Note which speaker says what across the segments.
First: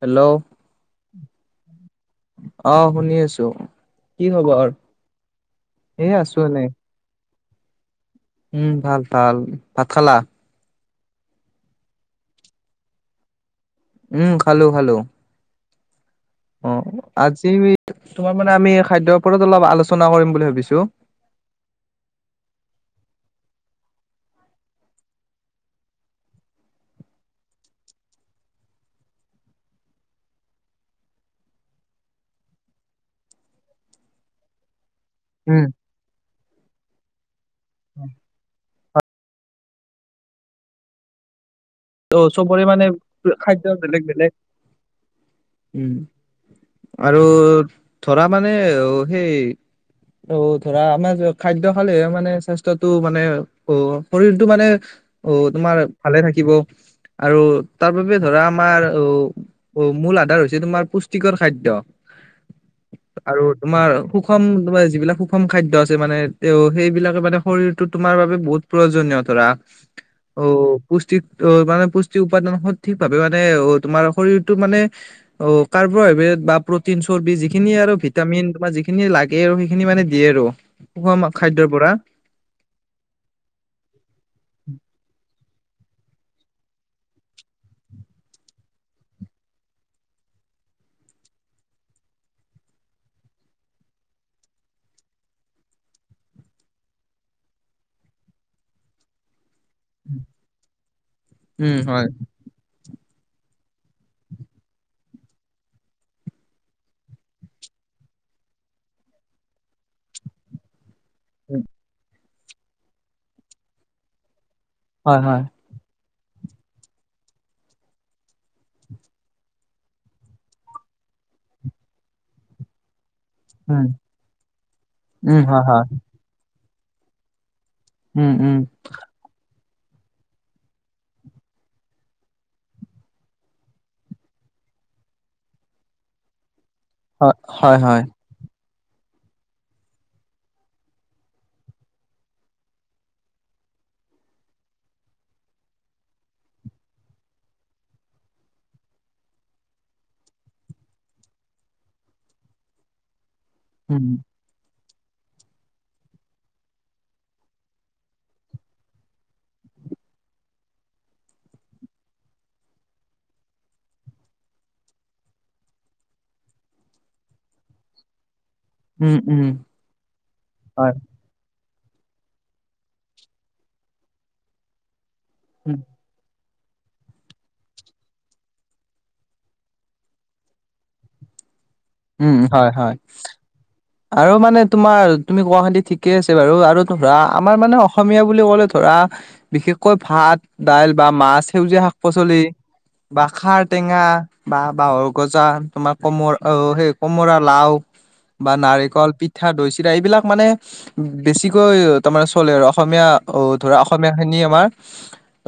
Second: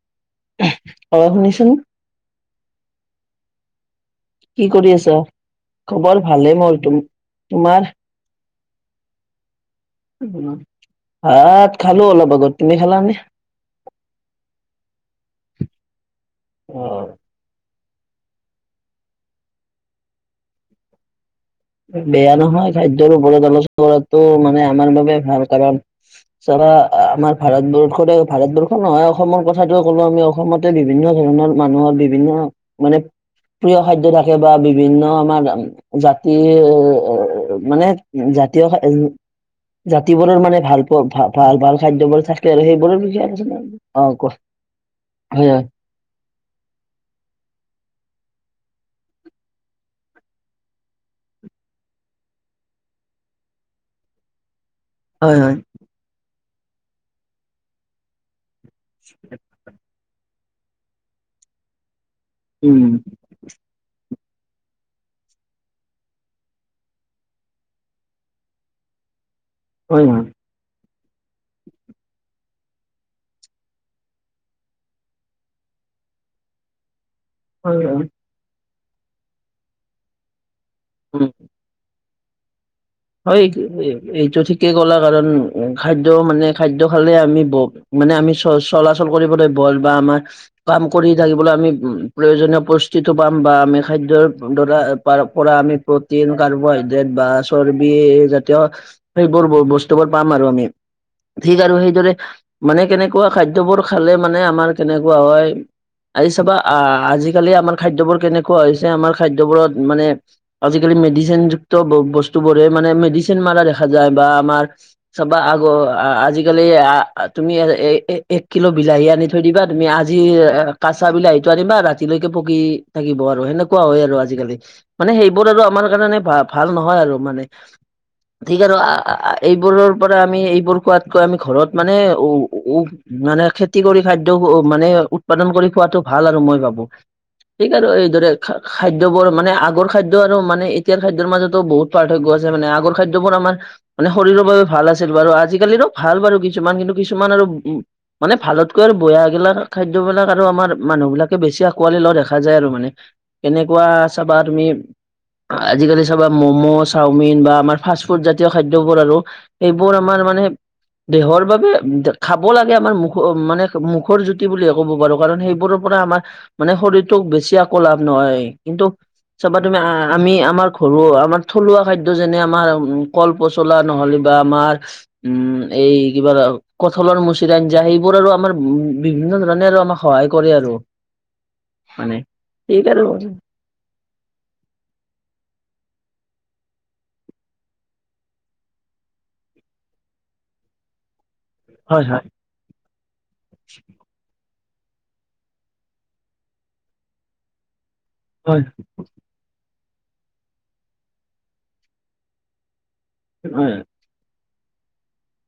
Speaker 1: Hello
Speaker 2: অ শুনিছোঁ?
Speaker 1: অ' শুনি আছোঁ।
Speaker 2: কি কৰি আছা?
Speaker 1: এ
Speaker 2: খবৰ
Speaker 1: আছো
Speaker 2: ভালে
Speaker 1: এনে
Speaker 2: মোৰ। তুম, তোমাৰ?
Speaker 1: উম ভাল ভাল। ভাত খালা?
Speaker 2: ভাত খালো অলপ আগত। তুমি খালানে?
Speaker 1: উম, খালোঁ খালোঁ। অ, আজি আমি, তোমাৰ মানে আমি খাদ্যৰ ওপৰত অলপ আলোচনা কৰিম বুলি ভাবিছোঁ।
Speaker 2: বেয়া নহয়। খাদ্যৰ ওপৰত আলোচনা কৰাতো মানে আমাৰ বাবে ভাল কাৰণ চাবা আমাৰ ভাৰতবৰ্ষতে, ভাৰতবৰ্ষ নহয় অসমৰ কথাটো ক'লো আমি অসমতে বিভিন্ন ধৰণৰ মানুহৰ বিভিন্ন মানে প্ৰিয় খাদ্য থাকে বা বিভিন্ন আমাৰ,
Speaker 1: উম
Speaker 2: জাতি মানে জাতীয় খাদ্য জাতি বোৰৰ মানে ভাল ভাল, ভাল-ভাল
Speaker 1: ত
Speaker 2: খাদ্যবোৰ থাকে
Speaker 1: চবৰে
Speaker 2: আৰু
Speaker 1: মানে
Speaker 2: সেইবোৰৰ বিষয়ে আলোচনা
Speaker 1: খাদ্য
Speaker 2: কৰোঁ।
Speaker 1: বেলেগ
Speaker 2: অহ
Speaker 1: বেলেগ
Speaker 2: কোৱা
Speaker 1: উম আৰু ধৰা মানে অ সেই অ ধৰা আমাৰ খাদ্য খালেহে মানে স্বাস্থ্যতটো মানে অ, শৰীৰটো মানে অ,
Speaker 2: হয় হয়
Speaker 1: তোমাৰ ভালে থাকিব আৰু তাৰ বাবে ধৰা আমাৰ অ
Speaker 2: [unintelligible]
Speaker 1: অ, মূল আধাৰ হৈছে তোমাৰ পুষ্টিকৰ খাদ্য।
Speaker 2: উম।
Speaker 1: আৰু তোমাৰ সুষম তোমাৰ যিবিলাক সুষম খাদ্য আছে মানে তেওঁ সেইবিলাকে মানে শৰীৰটো তোমাৰ বাবে বহুত প্ৰয়োজনীয় ধৰা।
Speaker 2: হয় হয়।
Speaker 1: অ পুষ্টিক, অ মানে পুষ্টি উৎপাদন সঠিক ভাৱে মানে অ তোমাৰ শৰীৰটো মানে অ, কাৰ্বহাইড্ৰেট বা প্ৰটিন চৰ্বি যি যিখিনি
Speaker 2: হয়
Speaker 1: আৰু
Speaker 2: হয়
Speaker 1: ভিটামিন তোমাৰ যিখিনি লাগে আৰু সেইখিনি মানে দিয়ে আৰু সুষম
Speaker 2: উম
Speaker 1: খাদ্যৰ পৰা।
Speaker 2: হয় এই, এইটো ঠিকেই ক'লা কাৰণ খাদ্য মানে খাদ্য খালে আমি ব মানে আমি চ-চলাচল কৰিবলৈ বল বা আমাৰ কাম কৰি থাকিবলৈ আমি প্ৰয়োজনীয় পুষ্টি টো পাম বা আমি খাদ্যৰ ধৰা পাৰ, পৰা আমি প্ৰটিন কাৰ্বোহাইড্ৰেট বা চৰ্বি জাতীয় সেইবোৰ বস্তুবোৰ পাম আৰু আমি। ঠিক আৰু
Speaker 1: উম হয়
Speaker 2: সেইদৰে মানে কেনেকুৱা খাদ্যবোৰ খালে মানে আমাৰ কেনেকুৱা হয়। আজি চাবা আহ আজিকালি আমাৰ খাদ্যবোৰ কেনেকুৱা হৈছে আমাৰ খাদ্যবোৰত মানে আজিকালি
Speaker 1: উম
Speaker 2: মেডিচিনযুক্ত বস্তু বোৰে মানে মেডিচিন মাৰা দেখা যায় বা আমাৰ
Speaker 1: হয়
Speaker 2: চবা
Speaker 1: হয়
Speaker 2: আগৰ আজি আজিকালি তুমি এক কিলো বিলাহী আনি থৈ দিবা তুমি আজি কাচা বিলাহীটো আনিবা ৰাতিলৈকে পকি থাকিব আৰু সেনেকুৱা
Speaker 1: উম
Speaker 2: হয় আৰু আজিকালি মানে
Speaker 1: উম
Speaker 2: সেইবোৰ আৰু
Speaker 1: হয় হয়
Speaker 2: আমাৰ কাৰণে ভা ভাল নহয় আৰু মানে।
Speaker 1: উম
Speaker 2: ঠিক
Speaker 1: উম
Speaker 2: আৰু আহ এইবোৰৰ পৰা আমি এইবোৰ খোৱাতকৈ আমি ঘৰত মানে উ উ মানে খেতি কৰি খাদ্য মানে উৎপাদন কৰি খোৱাটো ভাল আৰু মই ভাবোঁ।
Speaker 1: হয়
Speaker 2: ঠিক
Speaker 1: হয়
Speaker 2: আৰু
Speaker 1: হয়
Speaker 2: এইদৰে খা খাদ্যবোৰ মানে আগৰ খাদ্য আৰু মানে এতিয়াৰ খাদ্যৰ মাজতো বহুত টো পাৰ্থক্য আছে মানে আগৰ খাদ্যবোৰ আমাৰ মানে শৰীৰৰ বাবে ভাল আছিল বাৰু আজিকালিৰো ভাল বাৰু কিছুমান কিন্তু কিছুমান আৰু মানে ভালতকৈ আৰু বেয়া গিলাক খাদ্যবিলাক আৰু আমাৰ মানুহ বিলাকে বেছি আঁকোৱালি লোৱা দেখা যায় আৰু মানে। কেনেকুৱা
Speaker 1: উম
Speaker 2: চাবা তুমি আজিকালি চাবা ম'ম', চাওমিন বা আমাৰ ফাষ্ট ফুড জাতীয় খাদ্যবোৰ আৰু সেইবোৰ আমাৰ মানে দেহৰ বাবে খাব লাগে আমাৰ মুখ মানে মুখৰ জুতি বুলিয়ে ক'ব পাৰো কাৰণ সেইবোৰৰ পৰা আমাৰ মানে শৰীৰটোক বেছি একো লাভ নহয় কিন্তু
Speaker 1: উম উম
Speaker 2: চাবা তুমি আমি আমাৰ
Speaker 1: হয়
Speaker 2: ঘৰো আমাৰ থলুৱা খাদ্য যেনে আমাৰ কল পচলা নহলে বা আমাৰ উম এই কিবা কঠালৰ মুচি আঞ্জা সেইবোৰ আৰু আমাৰ উম বিভিন্ন ধৰণে আৰু আমাক সহায় কৰে আৰু। মানে
Speaker 1: উম হয় হয়
Speaker 2: থিক আৰু
Speaker 1: আৰু মানে তোমাৰ তুমি গুৱাহাটী ঠিকে আছে বাৰু আৰু ধৰা আমাৰ মানে অসমীয়া বুলি ক'লে ধৰা বিশেষকৈ ভাত, দাইল বা মাছ, সেউজীয়া
Speaker 2: হয় হয়
Speaker 1: শাক-পাচলি। বা খাৰ টেঙা বা বাঁহৰ গজা, তোমাৰ কমৰ অ সেই কমৰা লাও, বা
Speaker 2: হয়
Speaker 1: নাৰিকল পিঠা, দৈ, চিৰা এইবিলাক মানে বেছিকৈ তাৰমানে চলে আৰু অসমীয়া অ
Speaker 2: হয়
Speaker 1: ধৰা অসমীয়াখিনি আমাৰ।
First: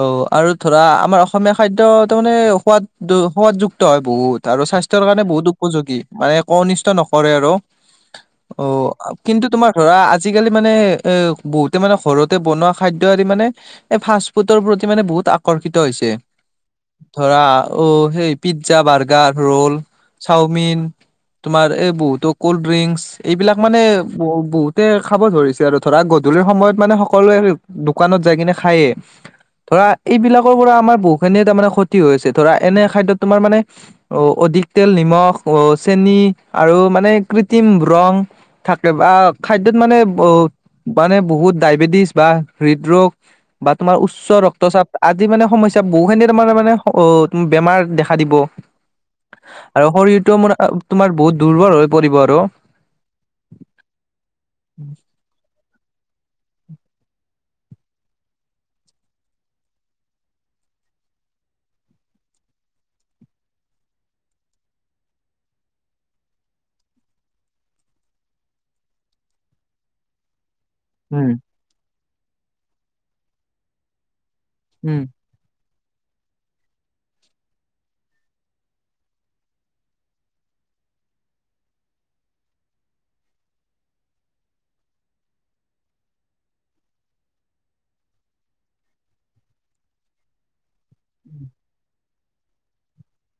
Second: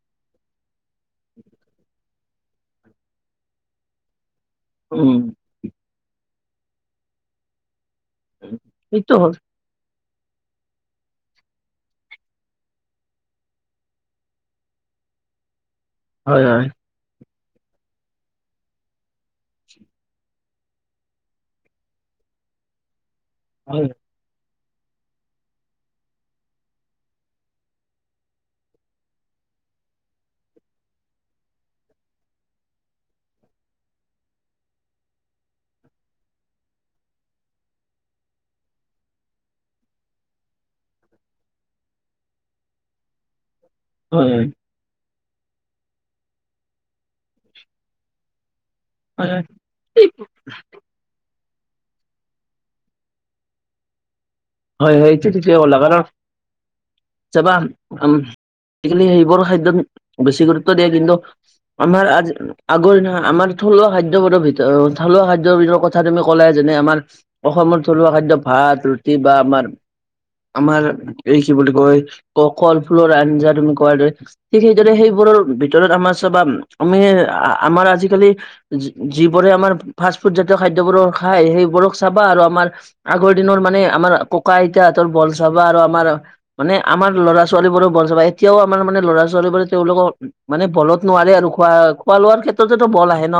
Speaker 1: অ আৰু ধৰা আমাৰ অসমীয়া খাদ্য তাৰমানে সোৱাদ সোৱাদযুক্ত হয় বহুত। আৰু স্বাস্থ্যৰ
Speaker 2: উম
Speaker 1: কাৰণে বহুত উপযোগী মানে একো অনিষ্ট নকৰে আৰু। অ
Speaker 2: এইটো হ'ল
Speaker 1: কিন্তু তোমাৰ ধৰা আজিকালি মানে এ বহুতে মানে ঘৰতে বনোৱা খাদ্য এৰি মানে এ ফাষ্ট ফুডৰ প্ৰতি মানে বহুত আকৰ্ষিত হৈছে।
Speaker 2: হয় হয়
Speaker 1: ধৰা অ সেই পিজ্জা, বাৰ্গাৰ, ৰোল, চাওমিন, তোমাৰ এবহুতো কল্ড ড্ৰিংকচ এইবিলাক মানে
Speaker 2: হয়
Speaker 1: ব বহুতে খাব ধৰিছে আৰু ধৰা গধূলিৰ সময়ত মানে সকলোৱে দোকানত যাই কিনে খায়ে ধৰা এইবিলাকৰ পৰা আমাৰ বহুখিনিয়ে তাৰ মানে ক্ষতি হৈ আছে। ধৰা এনে খাদ্য তোমাৰ মানে অ অধিক তেল নিমখ, অ চেনি আৰু মানে কৃত্ৰিম ৰং থাকে বা খাদ্যত মানে ব মানে বহুত ডায়বেটিছ বা হৃদৰোগ বা তোমাৰ
Speaker 2: হয় হয়
Speaker 1: উচ্চ ৰক্তচাপ আদি মানে সমস্যা বহুখিনি তাৰমানে অ বেমাৰ দেখা দিব।
Speaker 2: হয় হয়
Speaker 1: আৰু শৰীৰটো মানে তোমাৰ বহুত দুৰ্বল হৈ পৰিব আৰু।
Speaker 2: হয় হয় এইটো ঠিকে কলা কাৰণ চাবা উম আজিকালি সেইবোৰ খাদ্যত বেছি গুৰুত্ব দিয়ে কিন্তু আমাৰ আজ আগৰ দিনা আমাৰ থলুৱা খাদ্যবোৰৰ ভিতৰত থলুৱা খাদ্যৰ বিতৰ্কত কথা তুমি ক'লাই যেনে আমাৰ অসমত থলুৱা খাদ্য ভাত, ৰু টি বা আমাৰ আমাৰ
Speaker 1: উম
Speaker 2: এই কি বুলি কয় ক কল ফুলৰ আঞ্জা তুমি কোৱাৰ দৰে ঠিক সেইদৰে
Speaker 1: উম
Speaker 2: সেইবোৰৰ ভিতৰত আমাৰ চাবা আমি আমাৰ আজিকালি যি যিবোৰে আমাৰ ফাষ্ট ফুড জাতীয় খাদ্যবোৰ খায় সেইবোৰক চাবা আৰু আমাৰ আগৰ দিনৰ মানে আমাৰ ককা- আইতাহঁতৰ বল চাবা আৰু আমাৰ মানে আমাৰ ল'ৰা-ছোৱালীবোৰৰ বল চাবা এতিয়াও আমাৰ মানে ল'ৰা-ছোৱালীবোৰে তেওঁলোকৰ মানে বলত নোৱাৰে আৰু খোৱা খোৱা লোৱাৰ ক্ষেত্ৰতো বল আহে ন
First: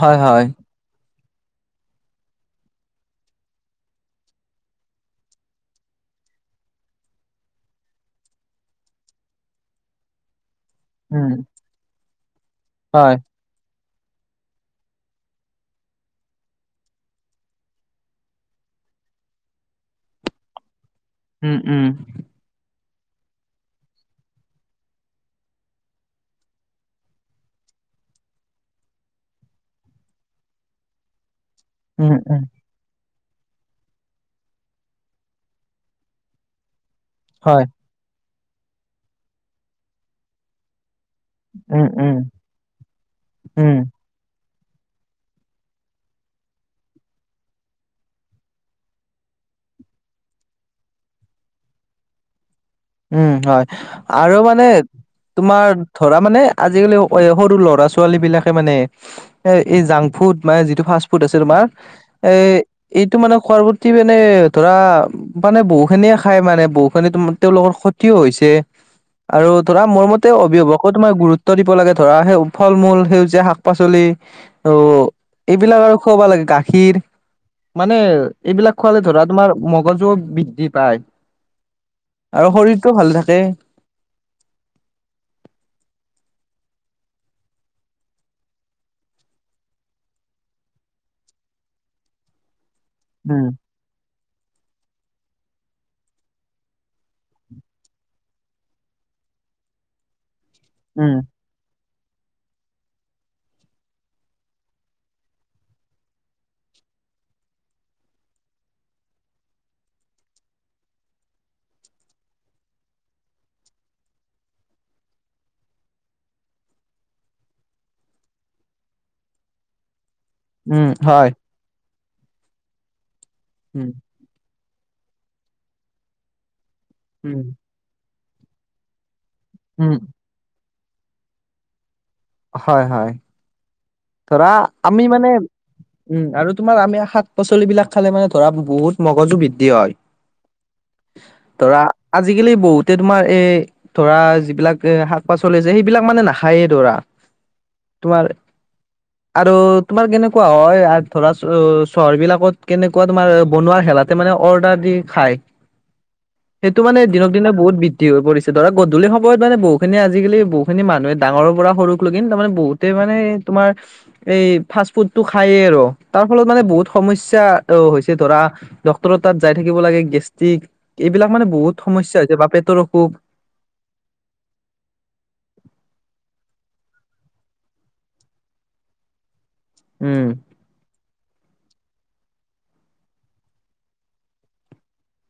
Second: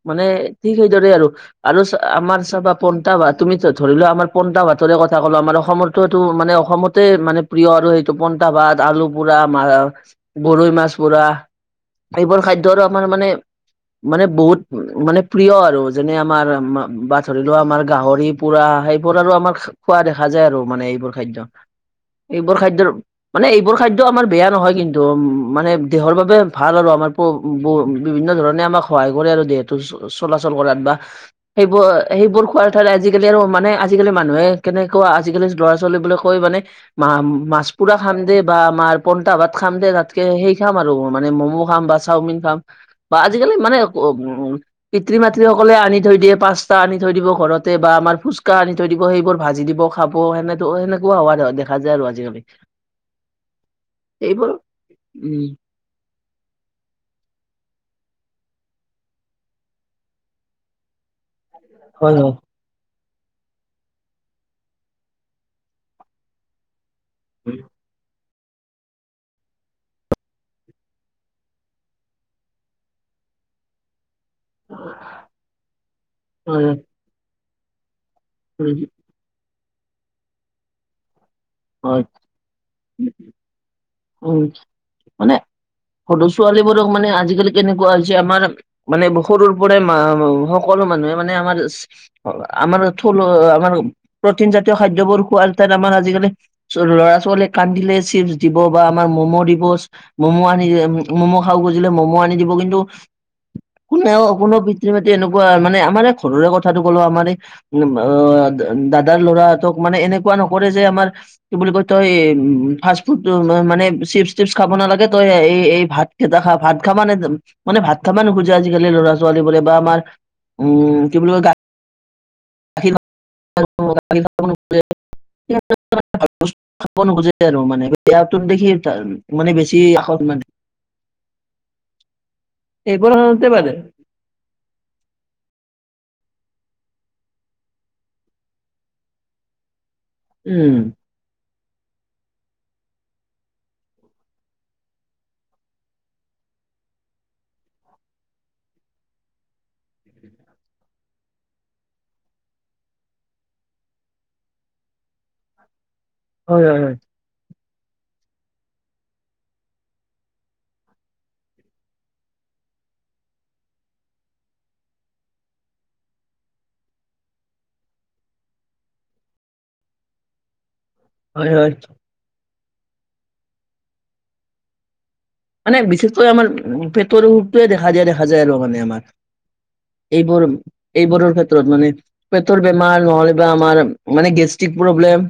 Speaker 1: হয়
Speaker 2: মানে
Speaker 1: হয়
Speaker 2: ঠিক সেইদৰে আৰু আৰু আমাৰ চাবা পন্টা বা তুমি ধৰি লোৱা আমাৰ- পণ্টা ভাতৰে কথা ক'লো আমাৰ অসমতো এইটো মানে অসমতে মানে প্ৰিয় আৰু সেইটো প- পন্তা ভাত আলু পোৰা মা গৰৈ মাছ- পুৰা,
Speaker 1: উম
Speaker 2: এইবোৰ খাদ্য আৰু আমাৰ
Speaker 1: হয়
Speaker 2: মানে- মানে বহুত মানে প্ৰিয় আৰু যেনে আমাৰ বা ধৰি লোৱা আমাৰ গাহৰি পোৰা সেই- বোৰ আৰু আমাৰ খোৱা দেখা যায় আৰু মানে এইবোৰ খাদ্য,
Speaker 1: উম উম
Speaker 2: এইবোৰ খাদ্যৰ- মানে এইবোৰ খাদ্য আমাৰ বেয়া নহয় কিন্তু উমঁ মানে দেহৰ বাবে ভাল আৰু আমাৰ- বো বোৰ বিভিন্ন ধৰণে আমাক সহায় কৰে আৰু দেহটো চ চলাচল কৰাত বা- সেইবোৰ
Speaker 1: উম উম
Speaker 2: সেইবোৰ খোৱাৰে ঠাইত আজিকালি আৰু মানে আজি - আজিকালি মানুহে কেনেকুৱা আজিকালি ল'ৰা - ছোৱালীবোলে কৈ মানে মা
Speaker 1: হয়
Speaker 2: মাছ- পুৰা খাম দে বা মাৰ পন্টা ভাত খাম দে তাত। সেই খাম আৰু মানে ম'ম'
Speaker 1: উম
Speaker 2: খাম বা
Speaker 1: উম
Speaker 2: চাওমিন খাম বা আজিকালি
Speaker 1: উম
Speaker 2: মানে উ- পিতৃ - মাতৃসকলে আনি থৈ দিয়ে পাচতা আনি থৈ দিব ঘৰতে বা আমাৰ ফুচকা আনি- থৈ দিব সেইবোৰ ভাজি দিব খাব সেনে সেনেকুৱা হোৱা দেখা যায় আৰু আজিকালি।
Speaker 1: উমঁ হঁয় আৰু
Speaker 2: এইবোৰ
Speaker 1: মানে
Speaker 2: উম
Speaker 1: তোমাৰ- ধৰা মানে আজিকালি সৰু ল'ৰা - ছোৱালী বিলাকে মানে- এ এই জাংক ফুড মানে যিটো ফাষ্ট ফুড আছে তোমাৰ
Speaker 2: হয়
Speaker 1: এ- এইটো মানে খোৱাৰ ফূৰ্তী মানে ধৰা মানে বহু খিনিয়ে খাই মানে বহু খিনিতো- তেওঁলোকৰ ক্ষতিও হৈছে। আৰু ধৰা মোৰ মতে অভিভাৱক তো মই গুৰুত্ব দিব লাগে, ধৰা সেই ফল মূল সেউজীয়া শাক পাচলি- তো, এইবিলাক আৰু খুৱাবা লাগে
Speaker 2: হয়
Speaker 1: গাখীৰ মানে এইবিলাক
Speaker 2: হয়
Speaker 1: খোৱালে ধৰা তোমাৰ- মগজু বৃদ্ধি পায়।
Speaker 2: হয়
Speaker 1: আৰু শৰীৰটো ভাল থাকে।
Speaker 2: উমঁ মানে সৰু ছোৱালীবোৰক মানে আজিকালি কেনেকুৱা হৈছে আমাৰ- মানে সৰুৰ পৰাই মা সকলো মানুহে মানে আমাৰ আমাৰ- থল
Speaker 1: উম
Speaker 2: আমাৰ প্ৰটিন জাতীয় খাদ্যবোৰ খোৱা তাত আমাৰ আজিকালি- ল'ৰা - ছোৱালীয়ে কান্দিলে চিপছ দিব বা আমাৰ ম'ম' দিব ম'ম' আনি
Speaker 1: উম
Speaker 2: মম'- খাওঁ খুজিলে ম'ম আনি দিব কিন্তু- কোনেও কোনেও পিতৃ - মাতৃ এনেকুৱা মানে আমাৰে ঘৰৰে কথাটো ক'লো আমাৰ- ইম অ দা দাদাৰ ল'ৰাহতক মানে এনেকুৱা নকৰে যে আমাৰ- কি বুলি কয় তই উমঁ ফাষ্ট ফুড মানে চিপচ টিপছ খাব নালাগে তই এই এই ভাত- এতিয়া খা ভাত খাবা নে মানে ভাত খাবা নোখোজে আজিকালি ল'ৰা - ছোৱালীবোৰে বা আমাৰ-
Speaker 1: উম
Speaker 2: উমঁ কি
Speaker 1: হয়
Speaker 2: বুলি গা -
Speaker 1: উম,
Speaker 2: [unintelligible]
Speaker 1: উম,
Speaker 2: সেয়া তোক দেখি ত মানে বেছি
Speaker 1: উম,
Speaker 2: আষত মানে-
Speaker 1: হয়, হয়।
Speaker 2: এইবোৰ আৰু তে পাৰে।
Speaker 1: ধৰা আমি মানে- উমঁ আৰু তোমাৰ আমি শাক - পাচলিবিলাক খালে মানে ধৰা বহুত মগজু বৃদ্ধি হয়।
Speaker 2: উমঁ।
Speaker 1: ধৰা, আজিকালি বহুতে তোমাৰ এই- ধৰা যিবিলাক শাক - পাচলি আছে সেইবিলাক মানে নাখায়ে ধৰা, তোমাৰ- আৰু তোমাৰ কেনেকুৱা হয়ঁ ধৰা চ চহৰবিলাকত কেনেকুৱা তোমাৰ বনোৱা খেলা- তে মানে অৰ্ডাৰ দি খায়,
Speaker 2: হয়
Speaker 1: সেইটো
Speaker 2: হয়
Speaker 1: মানে- দিনক দিনে বহুত বৃদ্ধি হৈ পৰিছে, ধৰা গধূলি সময়ত মানে বহুখিনি আজিকালি বহুখিনি মানুহে ডাঙৰ পৰা সৰু- কুলো কিন্তু মানে বহুতেই মানে তোমাৰ- এই ফাষ্ট ফুডটো খাইয়ে আৰু তাৰ ফলত মানে বহুত সমস্যা আহ হৈছে ধৰা ডক্তৰ তাত যায় থাকিব লাগে গেষ্ট্ৰিক এইবিলাক মানে
Speaker 2: হয় হয় হয়
Speaker 1: বহুত সমস্যা হৈছে বা পেটৰ অসুখ
Speaker 2: মানে বিশেষকৈ আমাৰ পেটৰ ৰোগটোৱে দেখা দিয়া দেখা যায় আৰু মানে আমাৰ।
Speaker 1: উম,
Speaker 2: এইবোৰ এইবোৰৰ ক্ষেত্ৰত মানে পেটৰ বেমাৰ নহলে বা আমাৰ মানে গেষ্ট্ৰিক প্ৰব্লেম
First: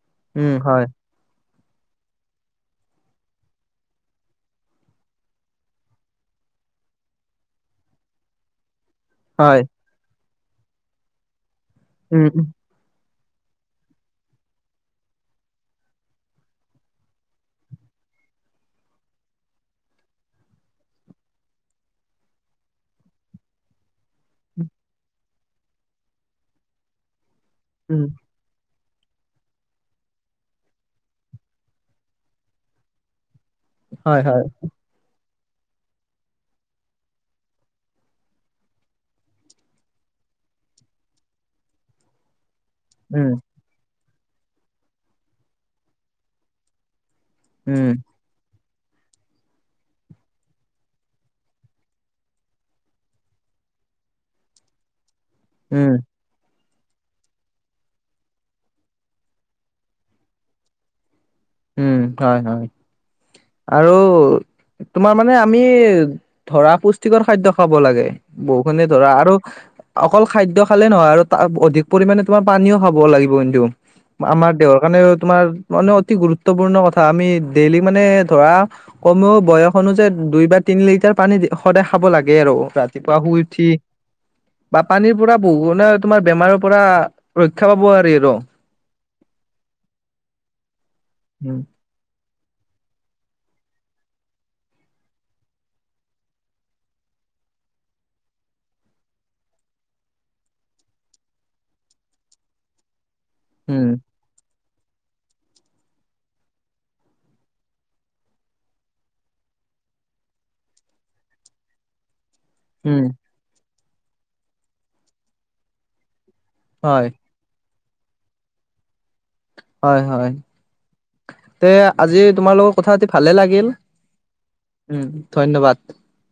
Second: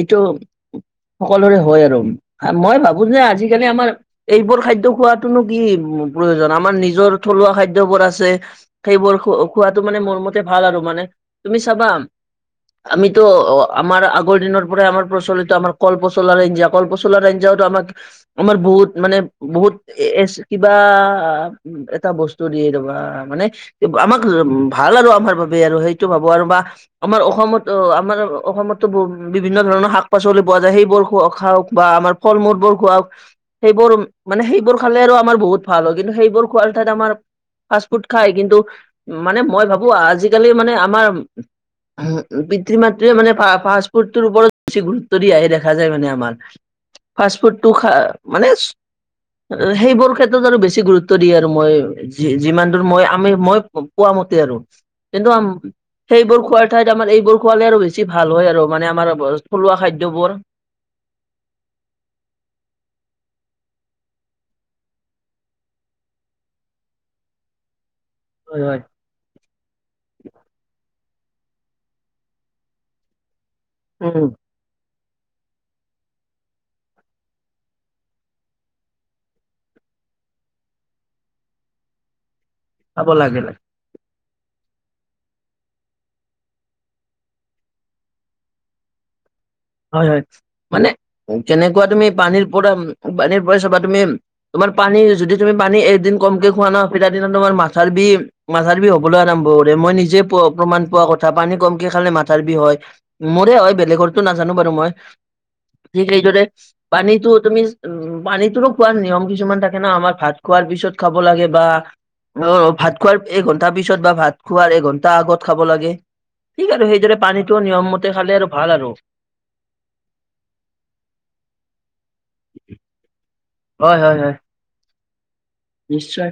Speaker 2: এইটো
Speaker 1: উম, হয়,
Speaker 2: সকলোৰে হয় আৰু, মই ভাবো যে আজিকালি আমাৰ এইবোৰ খাদ্য খোৱাতোনো কি প্ৰয়োজন আমাৰ নিজৰ থলুৱা খাদ্যবোৰ আছে সেইবোৰ খো
Speaker 1: হয়,
Speaker 2: খোৱাটো মানে মোৰ মতে ভাল আৰু মানে তুমি চাবা
Speaker 1: উম উম।
Speaker 2: আমিতো আমাৰ আগৰ দিনৰ পৰা আমাৰ প্ৰচলিত আমাৰ কল পচলাৰে কলপচলা আঞ্জাতো আমাক আমাৰ বহুত মানে বহুত এচ কিবা এটা বস্তু দিয়ে ৰবা মানে আমাক উম ভাল আৰু আমাৰ বাবে আৰু সেইটো ভাবো আৰু বা আমাৰ অসমত তো
Speaker 1: উম,
Speaker 2: আমাৰ অসমত বস্তবোৰ বিভিন্ন ধৰণৰ শাক পাচলি পোৱা যায় সেইবোৰ খোৱাওক বা আমাৰ ফল মূল বোৰ খোৱাওক সেইবোৰ
Speaker 1: হয়, হয়,
Speaker 2: মানে সেইবোৰ খালে আৰু আমাৰ বহুত ভাল হয়, কিন্তু সেইবোৰ খোৱাৰ ঠাইত আমাৰ ফাষ্ট ফুড খায় কিন্তু মানে মই ভাবো আজিকালি মানে আমাৰ উম পিতৃ মাতৃয়ে
Speaker 1: উম,
Speaker 2: মানে ফা ফাষ্ট ফুডতোৰ ওপৰত বেছি গুৰুত্ব দিয়াহে দেখা যায় মানে আমাৰ, ফাষ্ট ফুডটো
Speaker 1: উম,
Speaker 2: খা মানে সেইবোৰ ক্ষেত্ৰত আৰু বেছি গুৰুত্ব দিয়ে আৰু মই যি যিমাতো মই আমি মই পোৱা মতে আৰু কিন্তু আম
Speaker 1: উম,
Speaker 2: সেইবোৰ খোৱাৰ ঠাইত আমাৰ এইবোৰ খোৱালে আৰু বেছি ভাল হয় আৰু মানে আমাৰ থলুৱা খাদ্যবোৰ।
Speaker 1: উম হয় হয়। আৰু তোমাৰ মানে আমি ধৰা পুষ্টিকৰ খাদ্য খাব লাগে।
Speaker 2: হয় হয়
Speaker 1: বহুখিনি ধৰা আৰু অকল খাদ্য খালে নহয় আৰু তাত অধিক পৰিমাণে তোমাৰ পানীও খাব লাগিব কিন্তু।
Speaker 2: উম
Speaker 1: আমাৰ দেহৰ কাৰণে তোমাৰ মানে অতি গুৰুত্ গুৰুত্বপূৰ্ণ কথা আমি ডেইলি মানে ধৰা কমেও বয়স অনুযায়ী দুই বা তিনি লিটাৰ পানী সদায় খাব লাগে আৰু। ৰাতি
Speaker 2: খাব
Speaker 1: পুৱা
Speaker 2: লাগে
Speaker 1: শুই উঠি বা পানীৰ পৰা বহু না তোমাৰ বেমাৰৰ পৰা ৰক্ষা পাব পাৰি আৰু।
Speaker 2: হয় হয় মানে
Speaker 1: উম,
Speaker 2: কেনেকুৱা তুমি পানীৰ পৰা পানীৰ পৰাই চবা তুমি তোমাৰ পানী যদি তুমি পানী এদিন কমকে খোৱা ন তেতিয়া দিনত তোমাৰ মাথাৰ বিষ মাথাৰ বিষ হ'বলৈ আৰম্ভ কৰে, মই নিজে প্ৰ প্ৰমাণ পোৱা কথা পানী কমকে খালে মাথাৰ বিষ হয়। মোৰে হয়
Speaker 1: উম,
Speaker 2: বেলেগতো নাজানো বাৰু মই, ঠিক সেইদৰে পানীতো তুমি উম পানীটোৰো খোৱাৰ নিয়ম কিছুমান থাকে ন আমাৰ ভাত খোৱাৰ পিছত খাব লাগে বা অহ ভাত
Speaker 1: উম,
Speaker 2: খোৱাৰ এঘণ্টাৰ পিছত বা ভাত খোৱাৰ এঘন্টা আগত খাব লাগে। ঠিক আৰু
Speaker 1: হয়,
Speaker 2: সেইদৰে পানীটো নিয়ম মতে খালে আৰু ভাল আৰু।
Speaker 1: হয় হয়। সেয়া আজি তোমালোকৰ কথা পাতি ভালে লাগিল,
Speaker 2: হয়, হয়, হয়,
Speaker 1: উম ধন্যবাদ।
Speaker 2: নিশ্চয়।